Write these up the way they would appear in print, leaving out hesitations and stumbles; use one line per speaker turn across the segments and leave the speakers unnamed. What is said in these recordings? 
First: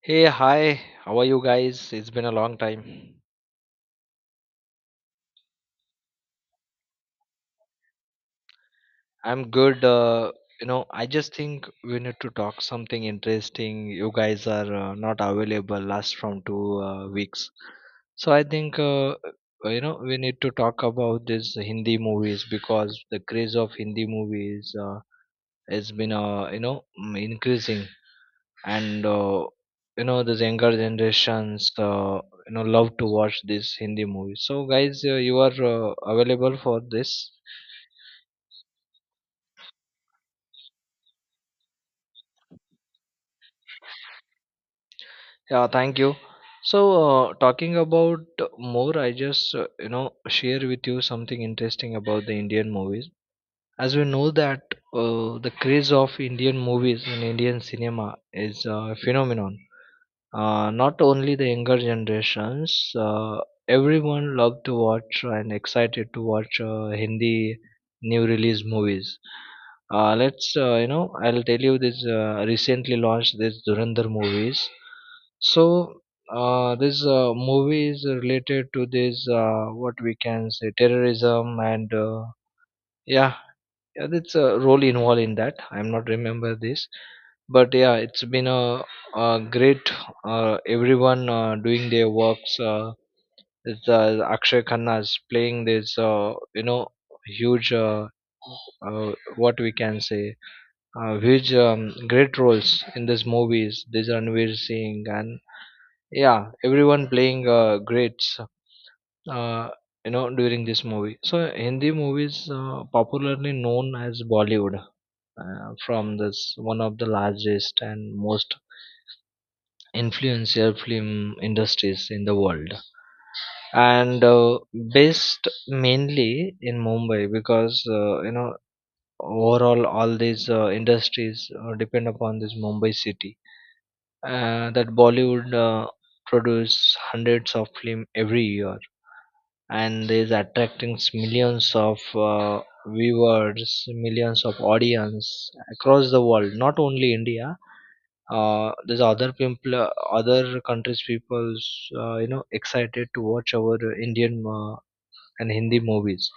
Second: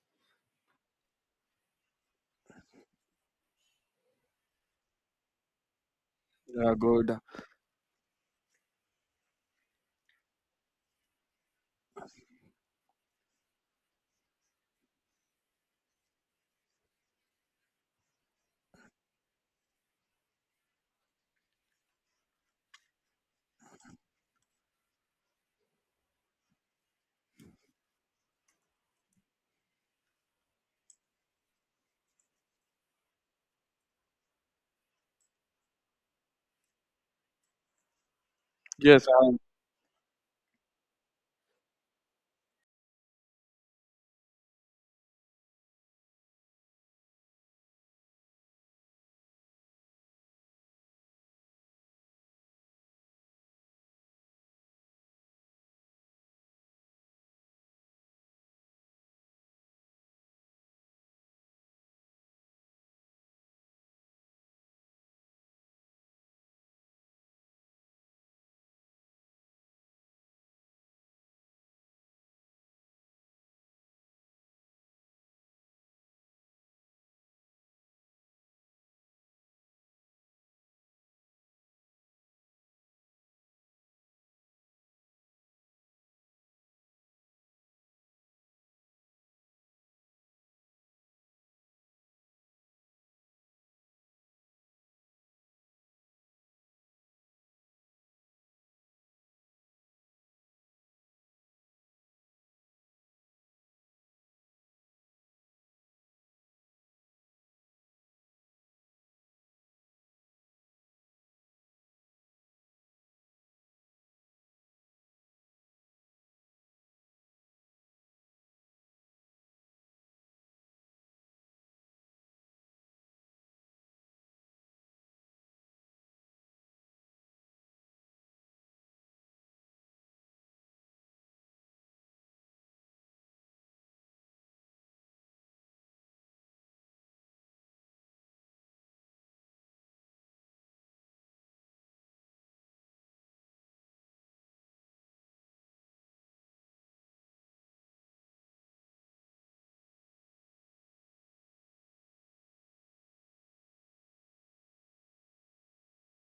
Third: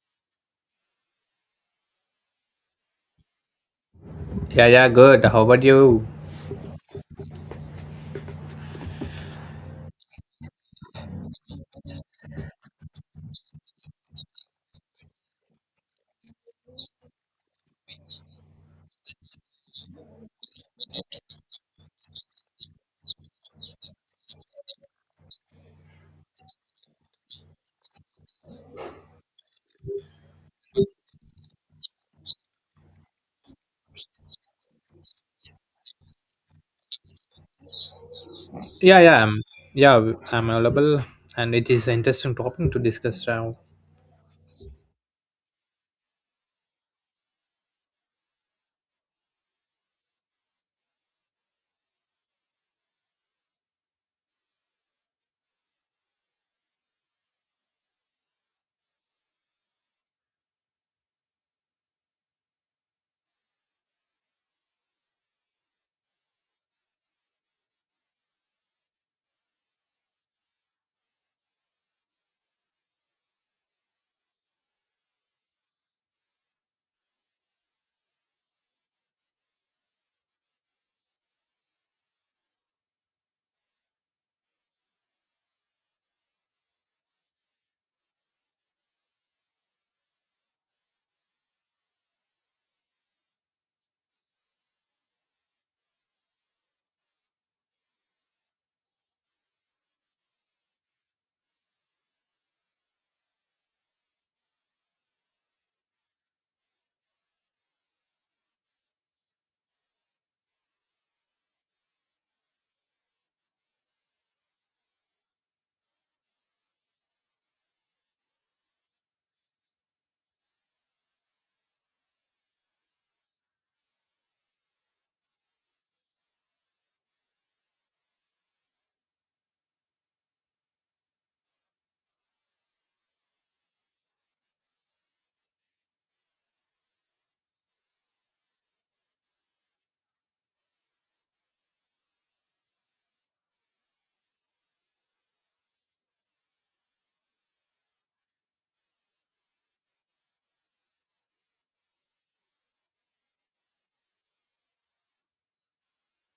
Hey, hi. How are you guys? It's been a long time.
Yeah, yeah, good. How about you?
Yeah, good.
I'm good. I just think we need to talk something interesting. You guys are not available last from two weeks. So I think we need to talk about this Hindi movies because the craze of Hindi movies has been increasing and these younger generations love to watch these hindi movies. So guys, you are available for this?
Yeah,
Yes,
yeah, I'm, yeah, I'm available, and it is an interesting topic to discuss now.
Yeah, thank you. So talking about more, I just share with you something interesting about the indian movies. As we know that the craze of indian movies in indian cinema is a phenomenon. Not only the younger generations, everyone loved to watch and excited to watch Hindi new release movies. I'll tell you this recently launched this Durandar movies. So, this movie is related to this, what we can say, terrorism and yeah, yeah, that's a role involved in that. I'm not remember this, but yeah, it's been a great. Everyone doing their works. Akshay Khanna is playing this, huge what we can say, huge great roles in these movies. This Ranveer Singh and yeah, everyone playing greats uh, during this movie. So hindi movies, popularly known as Bollywood, from this one of the largest and most influential film industries in the world and based mainly in Mumbai, because overall all these industries depend upon this Mumbai city. That Bollywood produce hundreds of film every year and is attracting millions of viewers, millions of audience across the world, not only india. There's other people, other countries people's excited to watch our indian and hindi movies.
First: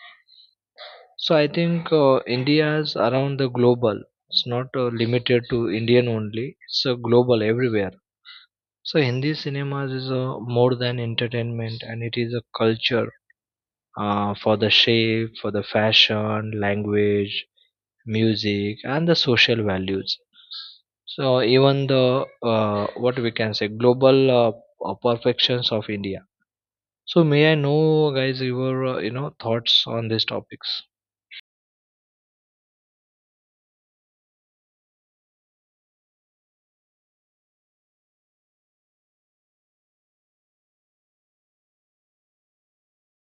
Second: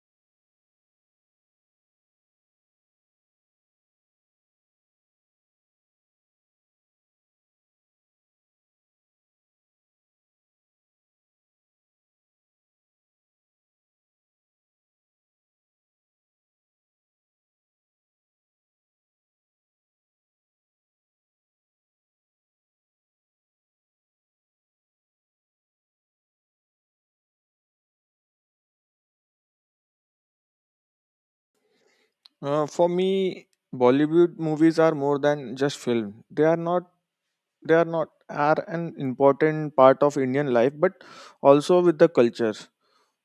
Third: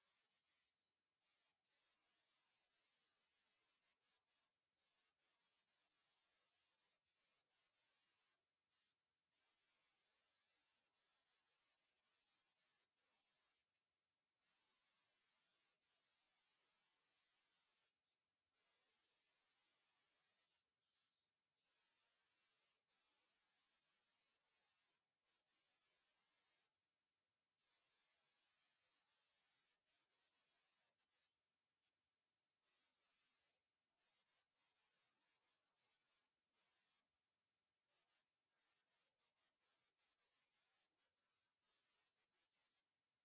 So I think india's around the global, it's not limited to indian only, it's global everywhere. So hindi cinemas is more than entertainment and it is a culture for the shape, for the fashion, language, music, and the social values. So even the what we can say global perfections of India. So may I know, guys, your thoughts on these topics?
for me, Bollywood movies are more than just film. They are not. They are not are an important part of Indian life, but also with the culture.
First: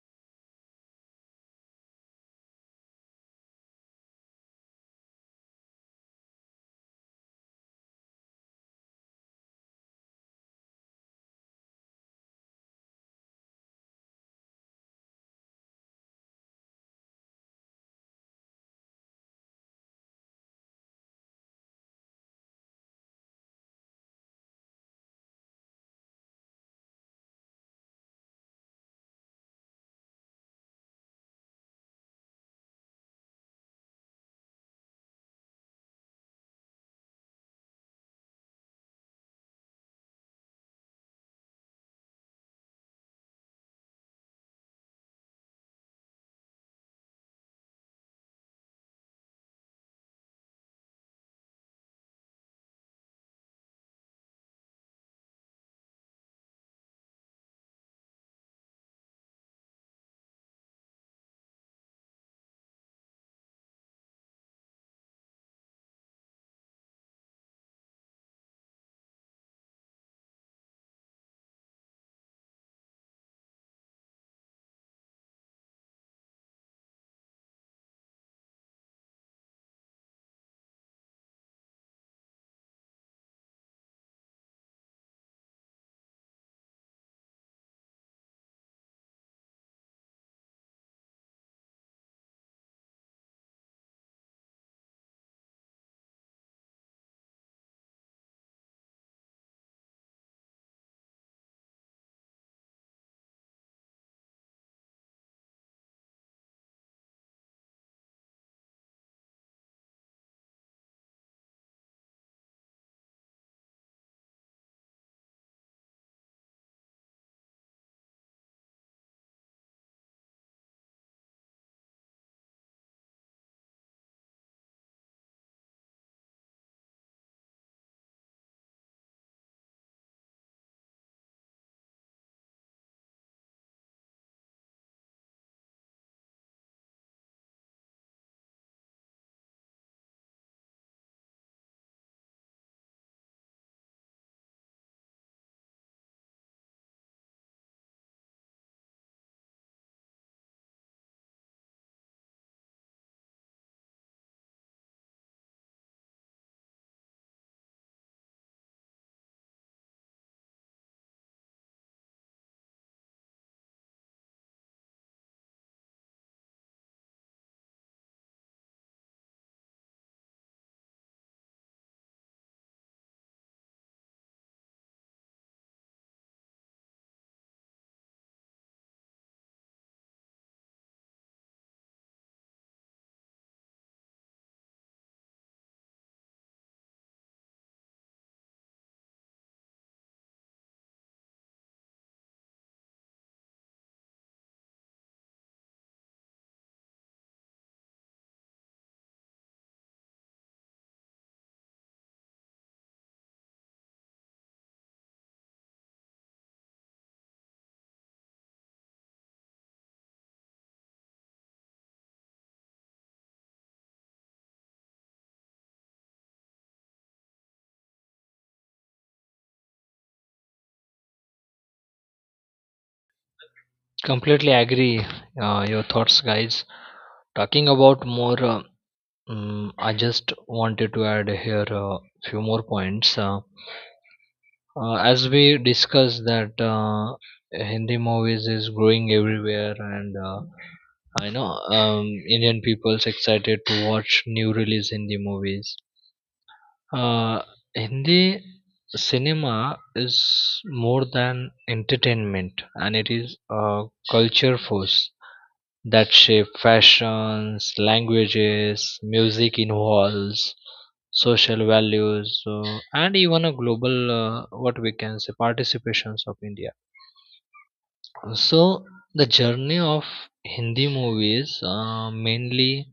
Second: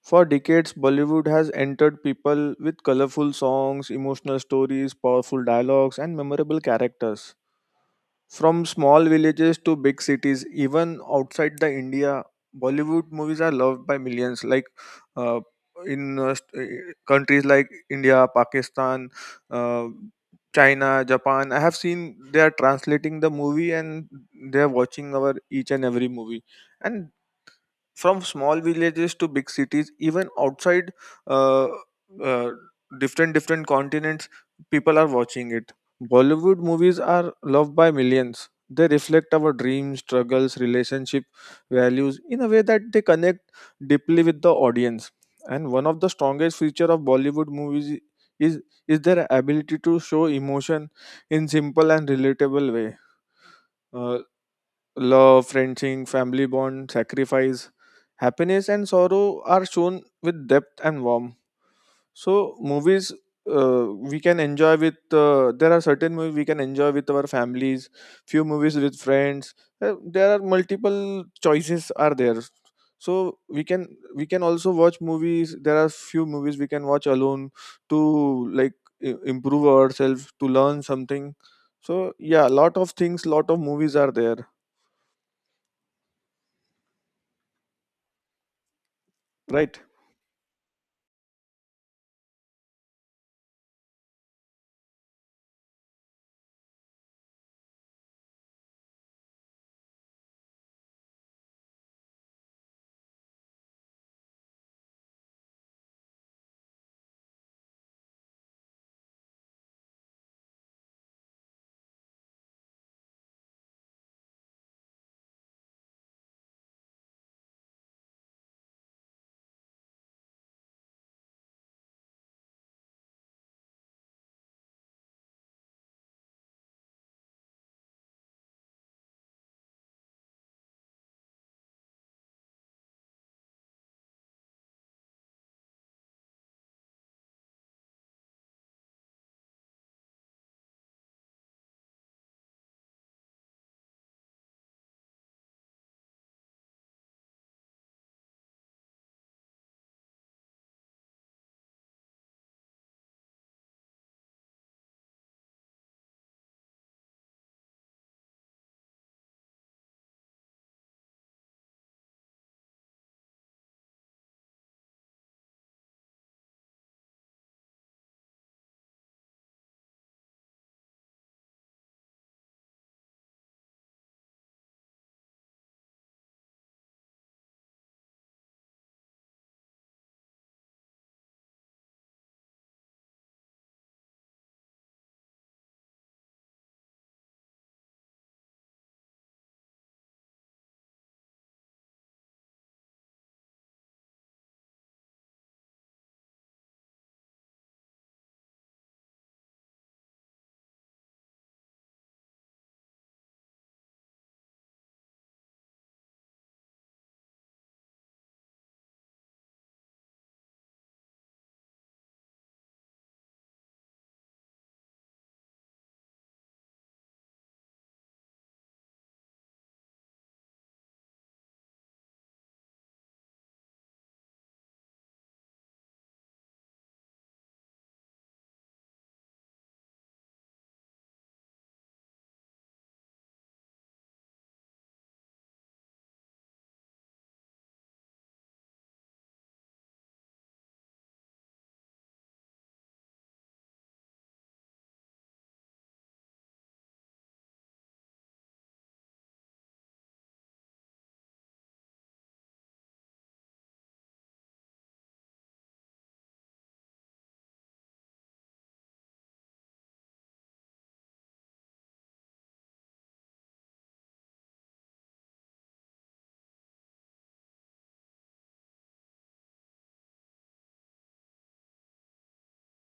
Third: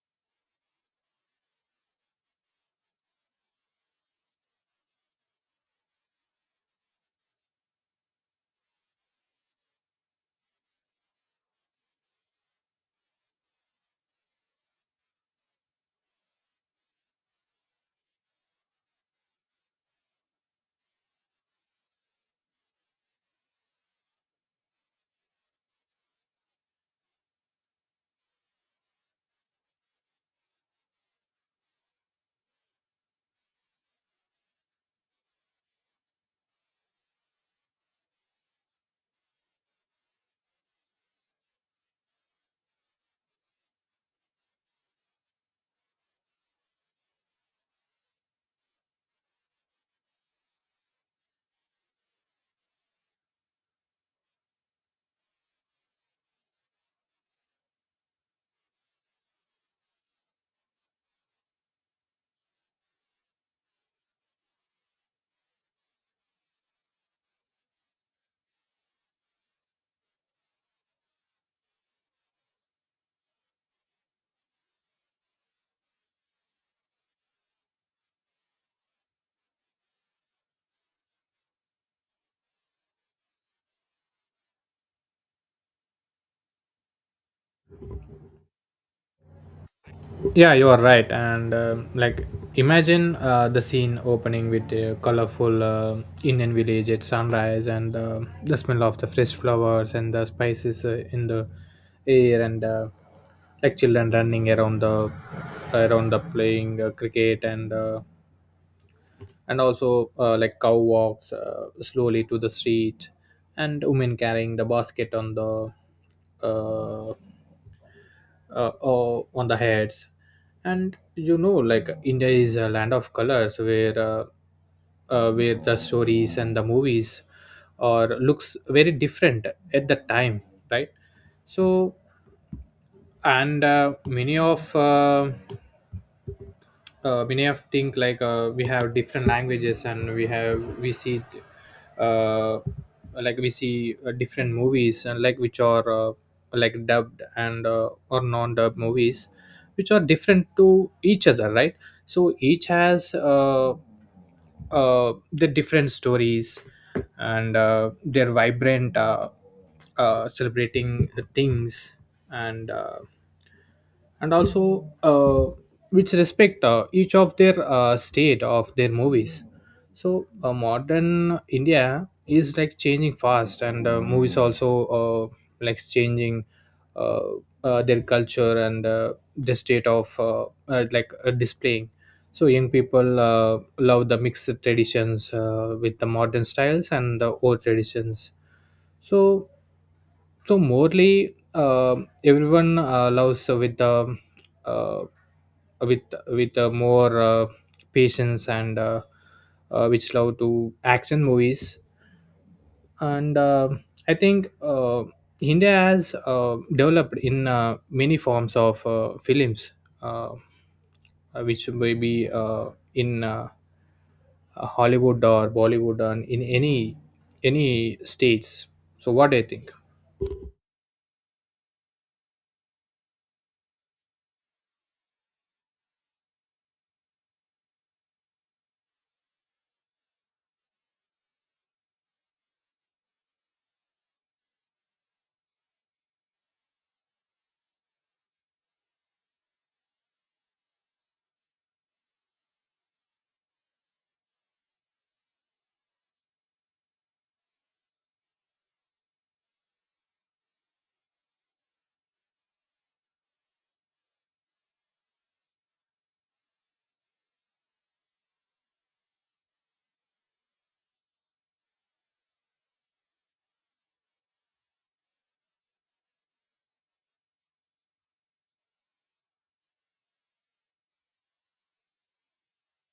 For decades, Bollywood has entered people with colorful songs, emotional stories, powerful dialogues, and memorable characters. From small villages to big cities, even outside the India, Bollywood movies are loved by millions. Like uh, in countries like India, Pakistan, uh, China, Japan, I have seen they are translating the movie and they are watching our each and every movie. And from small villages to big cities even outside uh, uh, different continents, people are watching it. Bollywood movies are loved by millions. They reflect our dreams, struggles, relationship values in a way that they connect deeply with the audience. And one of the strongest feature of Bollywood movies is is their ability to show emotion in simple and relatable way. Uh, Love, friendship, family bond, sacrifice, happiness, and sorrow are shown with depth and warmth. So, movies we can enjoy with, there are certain movies we can enjoy with our families, few movies with friends. There are multiple choices are there. So we can also watch movies. There are few movies we can watch alone to like improve ourselves to learn something. So yeah, lot of things, lot of movies are there, right?
Yeah, you are right. And like, imagine the scene opening with a colorful Indian village at sunrise, and the smell of the fresh flowers and the spices in the air, and like children running around the playing cricket, and also, like cow walks slowly to the street, and women carrying the basket uh, uh, on the heads. And you know, like, India is a land of colors where, where the stories and the movies or looks very different at the time, right? So, and many of think, like, we have different languages, and we see it, uh, like we see different movies, and like which are, like, dubbed and or non-dubbed movies, which are different to each other, right? So each has, the different stories, and their vibrant, celebrating things, and uh, and also which respect each of their state of their movies. So modern India is like changing fast, and movies also uh, like changing uh, their culture and the state of, like, displaying. So young people love the mixed traditions with the modern styles and the old traditions. So, so morely, everyone loves with, uh, with with more patience, and which love to action movies. And I think India has developed in many forms of films, uh, which may be in Hollywood or Bollywood, and in any states. So what do you think?
Completely agree. Your thoughts, guys. Talking about more, I just wanted to add here a few more points. As we discussed that hindi movies is growing everywhere and I know, um, indian people's excited to watch new release hindi movies. uh, Hindi cinema is more than entertainment and it is a culture force that shape fashions, languages, music involves social values and even a global what we can say participations of India. So the journey of Hindi movies mainly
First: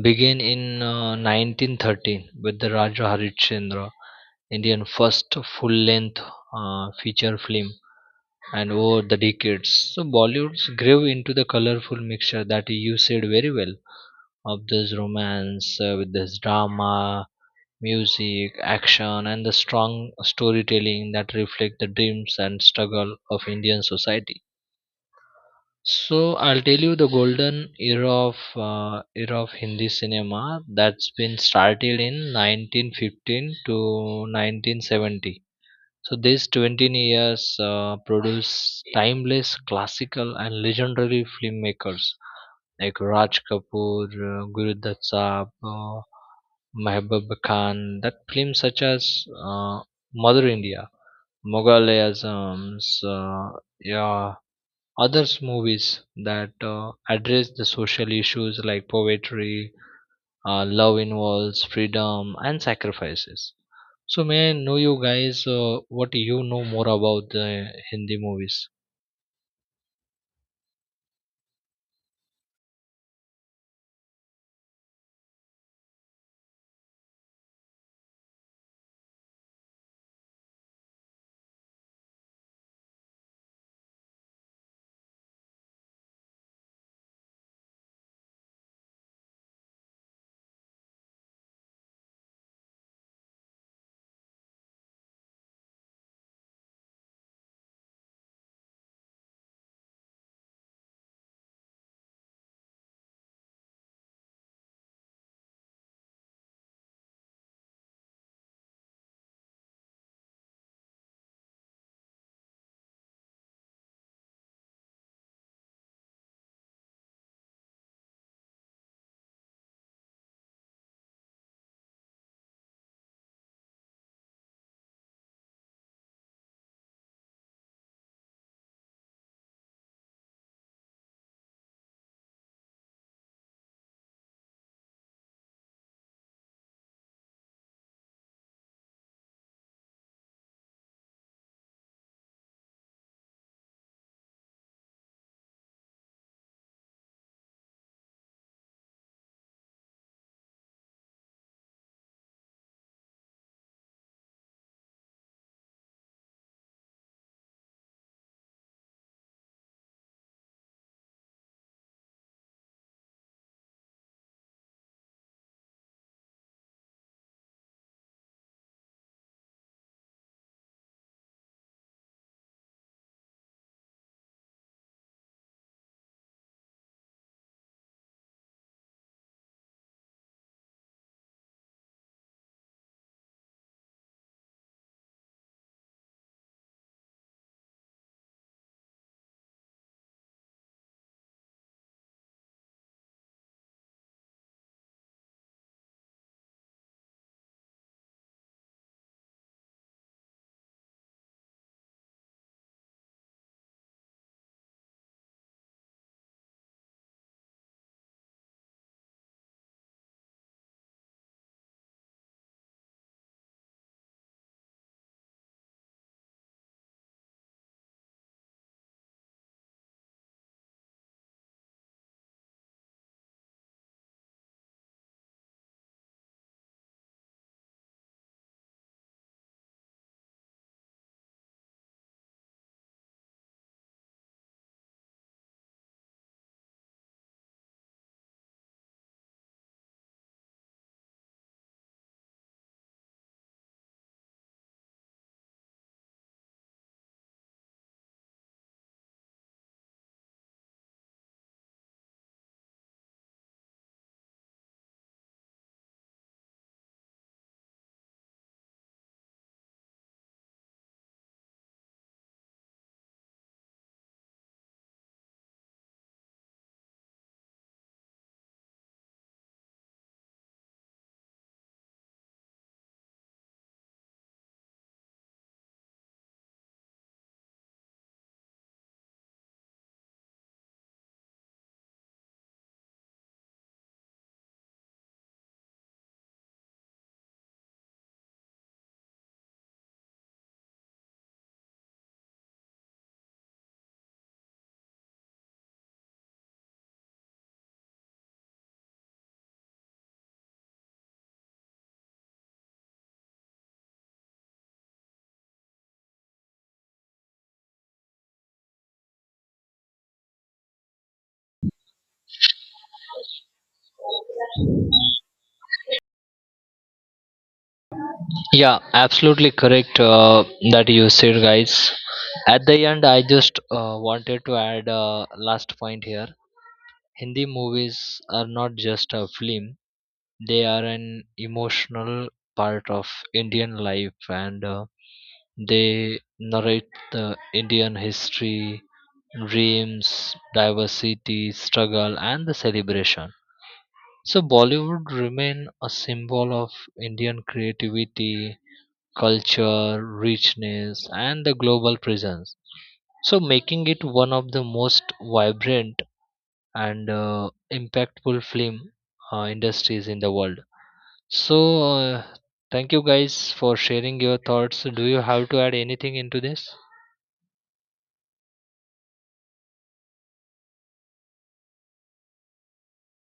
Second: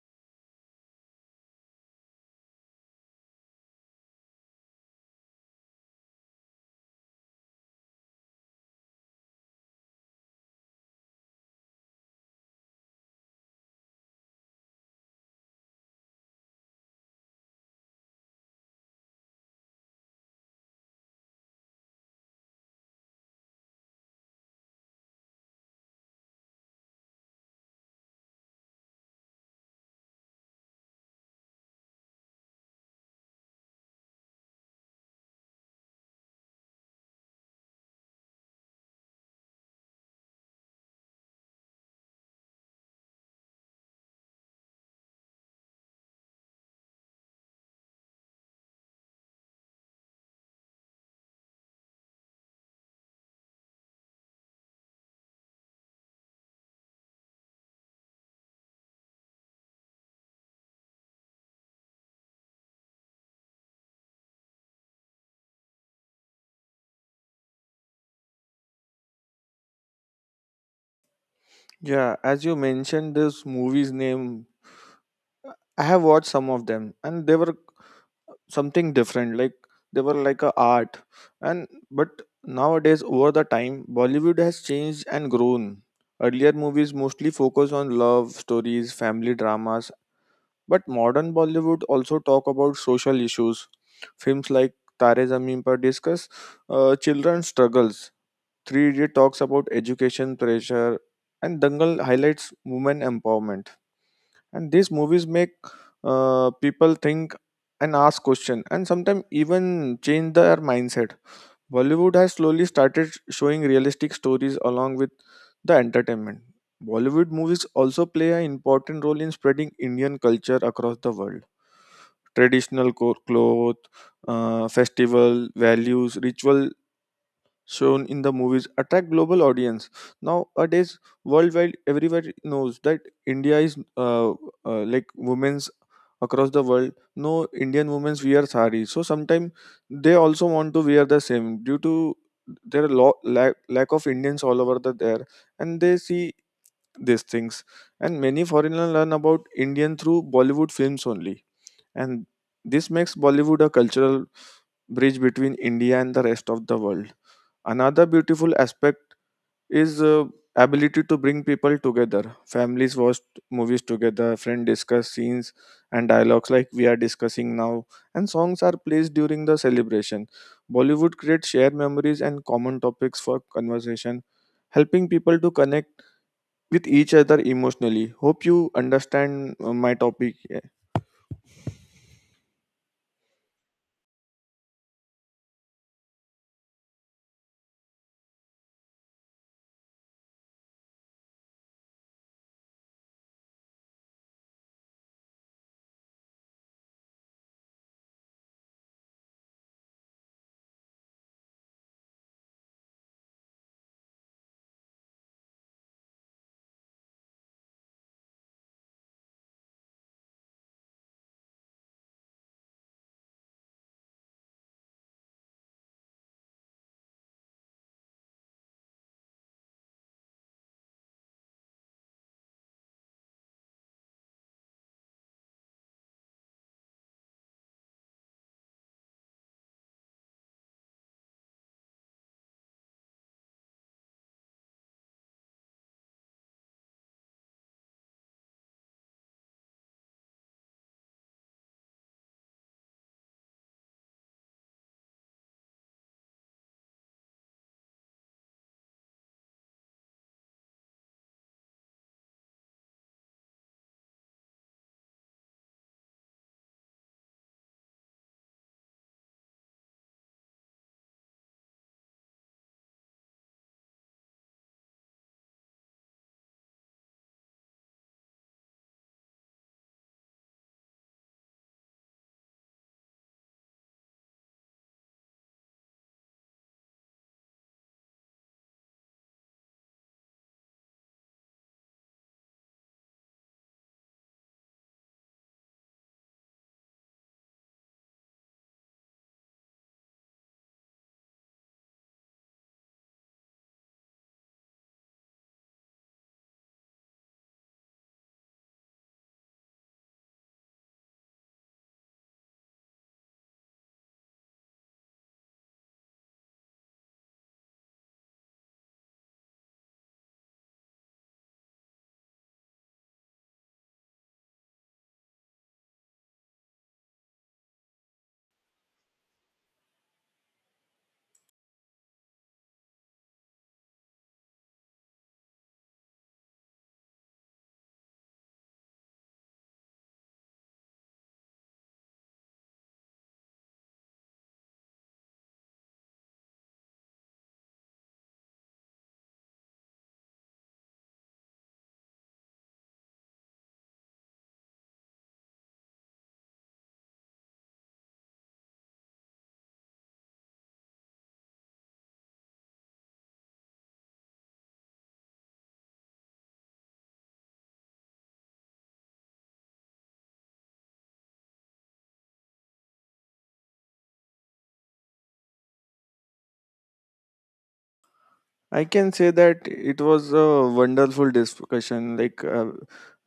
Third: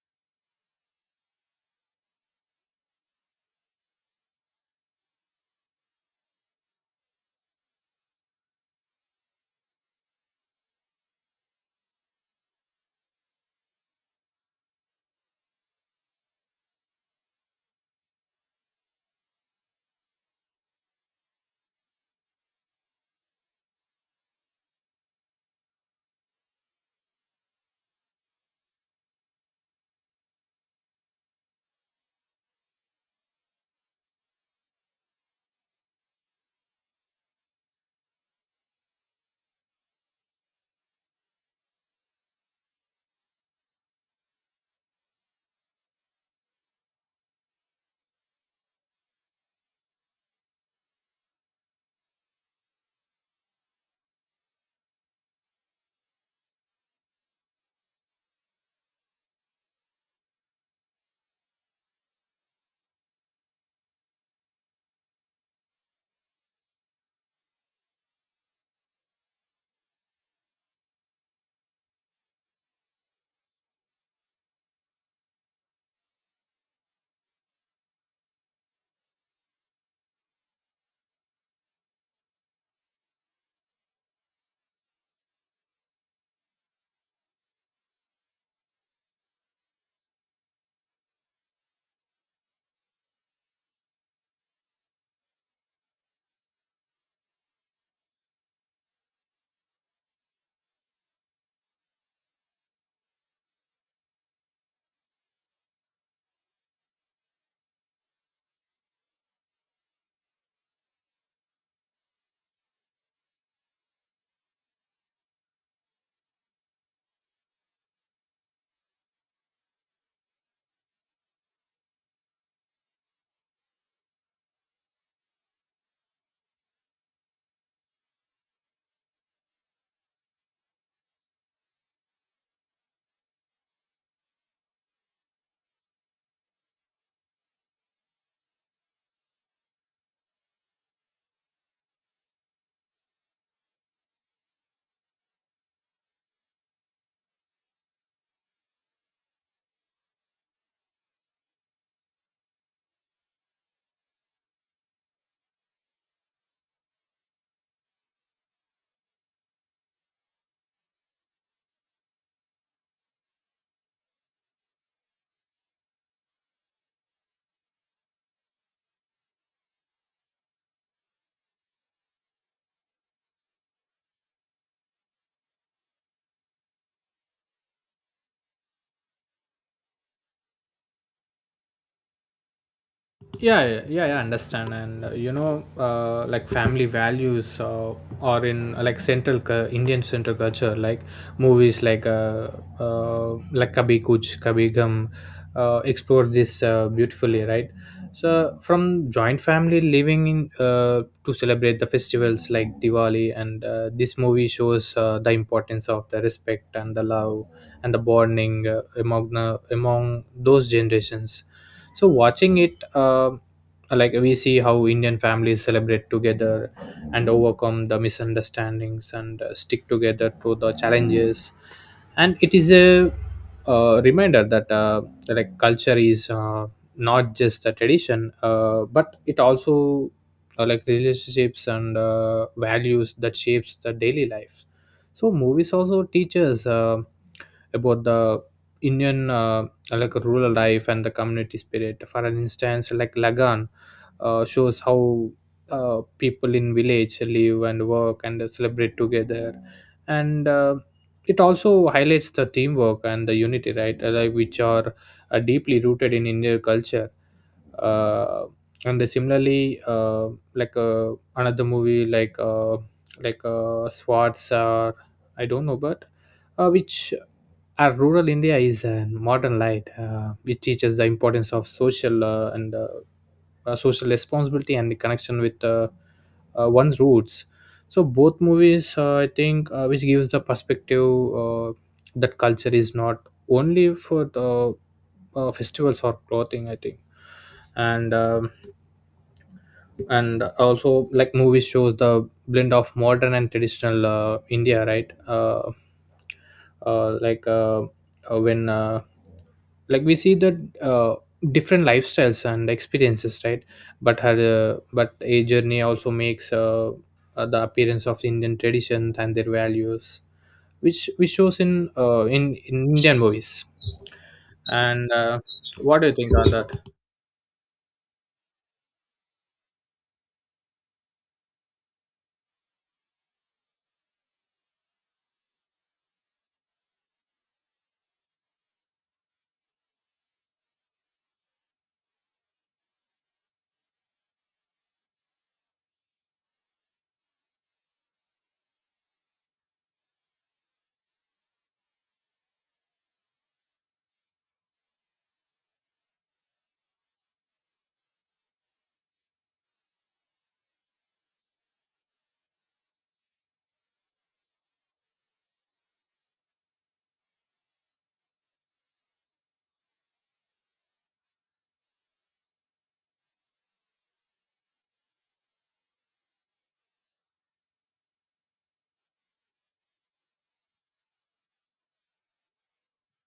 began in 1913 with the Raja Harishchandra, Indian first full-length feature film. And over the decades, so Bollywood's grew into the colorful mixture that you said very well of this romance with this drama, music, action, and the strong storytelling that reflect the dreams and struggle of Indian society. So I'll tell you the golden era of Hindi cinema that's been started in 1915 to 1970. So these 20 years produce timeless classical and legendary filmmakers like Raj Kapoor, Gurudhat Saab, Mehboob Khan. That films such as Mother India, Mughalisms, yeah, others movies that address the social issues like poverty, love involves freedom and sacrifices. So may I know you guys what you know more about the Hindi movies?
Yeah, as you mentioned this movie's name, I have watched some of them and they were something different. Like they were like a art. And but nowadays over the time Bollywood has changed and grown. Earlier movies mostly focus on love stories, family dramas, but modern Bollywood also talk about social issues. Films like Tare Zameen Par discuss children's struggles, Three Idiot talks about education pressure, and Dangal highlights women empowerment. And these movies make people think and ask questions, and sometimes even change their mindset. Bollywood has slowly started showing realistic stories along with the entertainment. Bollywood movies also play an important role in spreading Indian culture across the world. Traditional cloth, festival values, ritual shown in the movies attract global audience. Nowadays worldwide everybody knows that India is like women's across the world. No, Indian women's wear sari, so sometimes they also want to wear the same due to their lack of Indians all over the there, and they see these things. And many foreigners learn about Indian through Bollywood films only, and this makes Bollywood a cultural bridge between India and the rest of the world. Another beautiful aspect is ability to bring people together. Families watch movies together, friends discuss scenes and dialogues like we are discussing now, and songs are placed during the celebration. Bollywood creates shared memories and common topics for conversation, helping people to connect with each other emotionally. Hope you understand my topic.
Yeah, yeah, yeah, yeah, I understand. And you know, like, family values are in, like, central Indian central culture. Like movies like, like, Kabhi Kuch Kabhi Gum explore this beautifully, right? So from joint family living in, to celebrate the festivals like Diwali, and this movie shows the importance of the respect and the love and the bonding among among those generations. So watching it, like, we see how Indian families celebrate together and overcome the misunderstandings, and stick together through the challenges. And it is a reminder that, like, culture is, not just a tradition, but it also, like, relationships and values that shapes the daily life. So movies also teach us, about the Indian, like, rural life and the community spirit. For an instance, like Lagan shows how people in village live and work and celebrate together, and it also highlights the teamwork and the unity, right? Like which are deeply rooted in Indian culture. Uh, and then similarly, another movie like, Swartz, or I don't know, but which our rural India is a modern light. It teaches the importance of social, and social responsibility and the connection with, one's roots. So both movies, I think, which gives the perspective that culture is not only for the festivals or clothing, I think. and uh, and also, like, movies shows the blend of modern and traditional India, right? Uh, like uh, uh, when uh, like, we see that uh, different lifestyles and experiences, right? But a journey also makes the appearance of Indian traditions and their values, which shows in, in Indian movies. And What do you think on that?
Yeah, absolutely correct that you said, guys. At the end, I just wanted to add a last point here. Hindi movies are not just a film, they are an emotional part of Indian life and they narrate the Indian history, dreams, diversity, struggle, and the celebration. So Bollywood remain a symbol of Indian creativity, culture, richness, and the global presence. So making it one of the most vibrant and impactful film industries in the world. So uh, thank you guys for sharing your thoughts. Do you have to add anything into this?
I can say that it was a wonderful discussion. Like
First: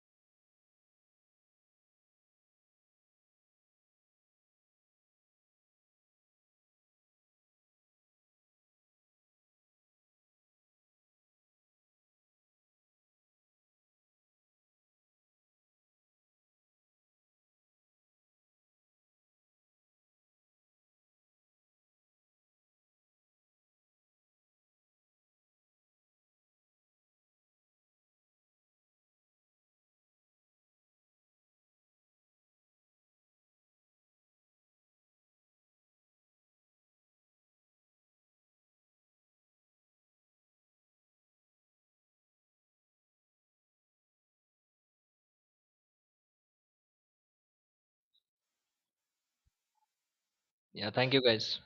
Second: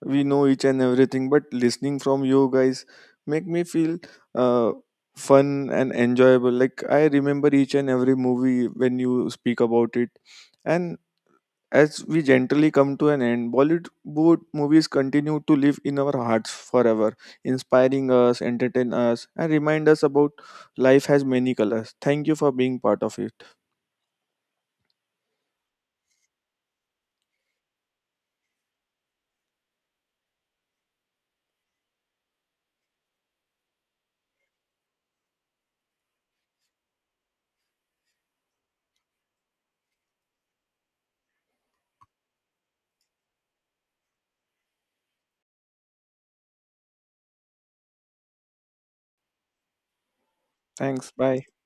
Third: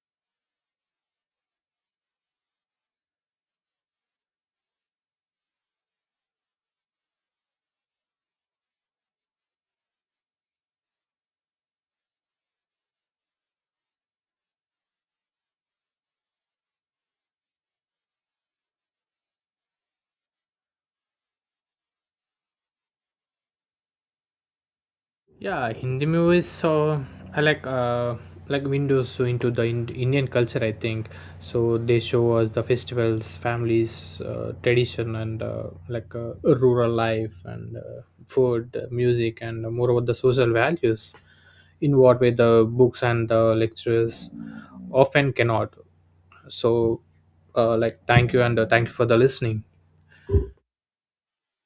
we know each and everything, but listening from you guys make me feel uh, fun and enjoyable. Like I remember each and every movie when you speak about it, and as we gently come to an end, Bollywood movies continue to live in our hearts forever, inspiring us, entertain us, and remind us about life has many colors. Thank you for being part of it.
Yeah, Hindi movies, so I like, like, windows so into the Indian culture, I think. So they show us the festivals, families, tradition, and, like, rural life, and food, music, and more about the social values in what way the books and the lectures often cannot. So, like, thank you, and thank you for the listening.
Yeah,
Thanks.
thank you
Bye.
guys.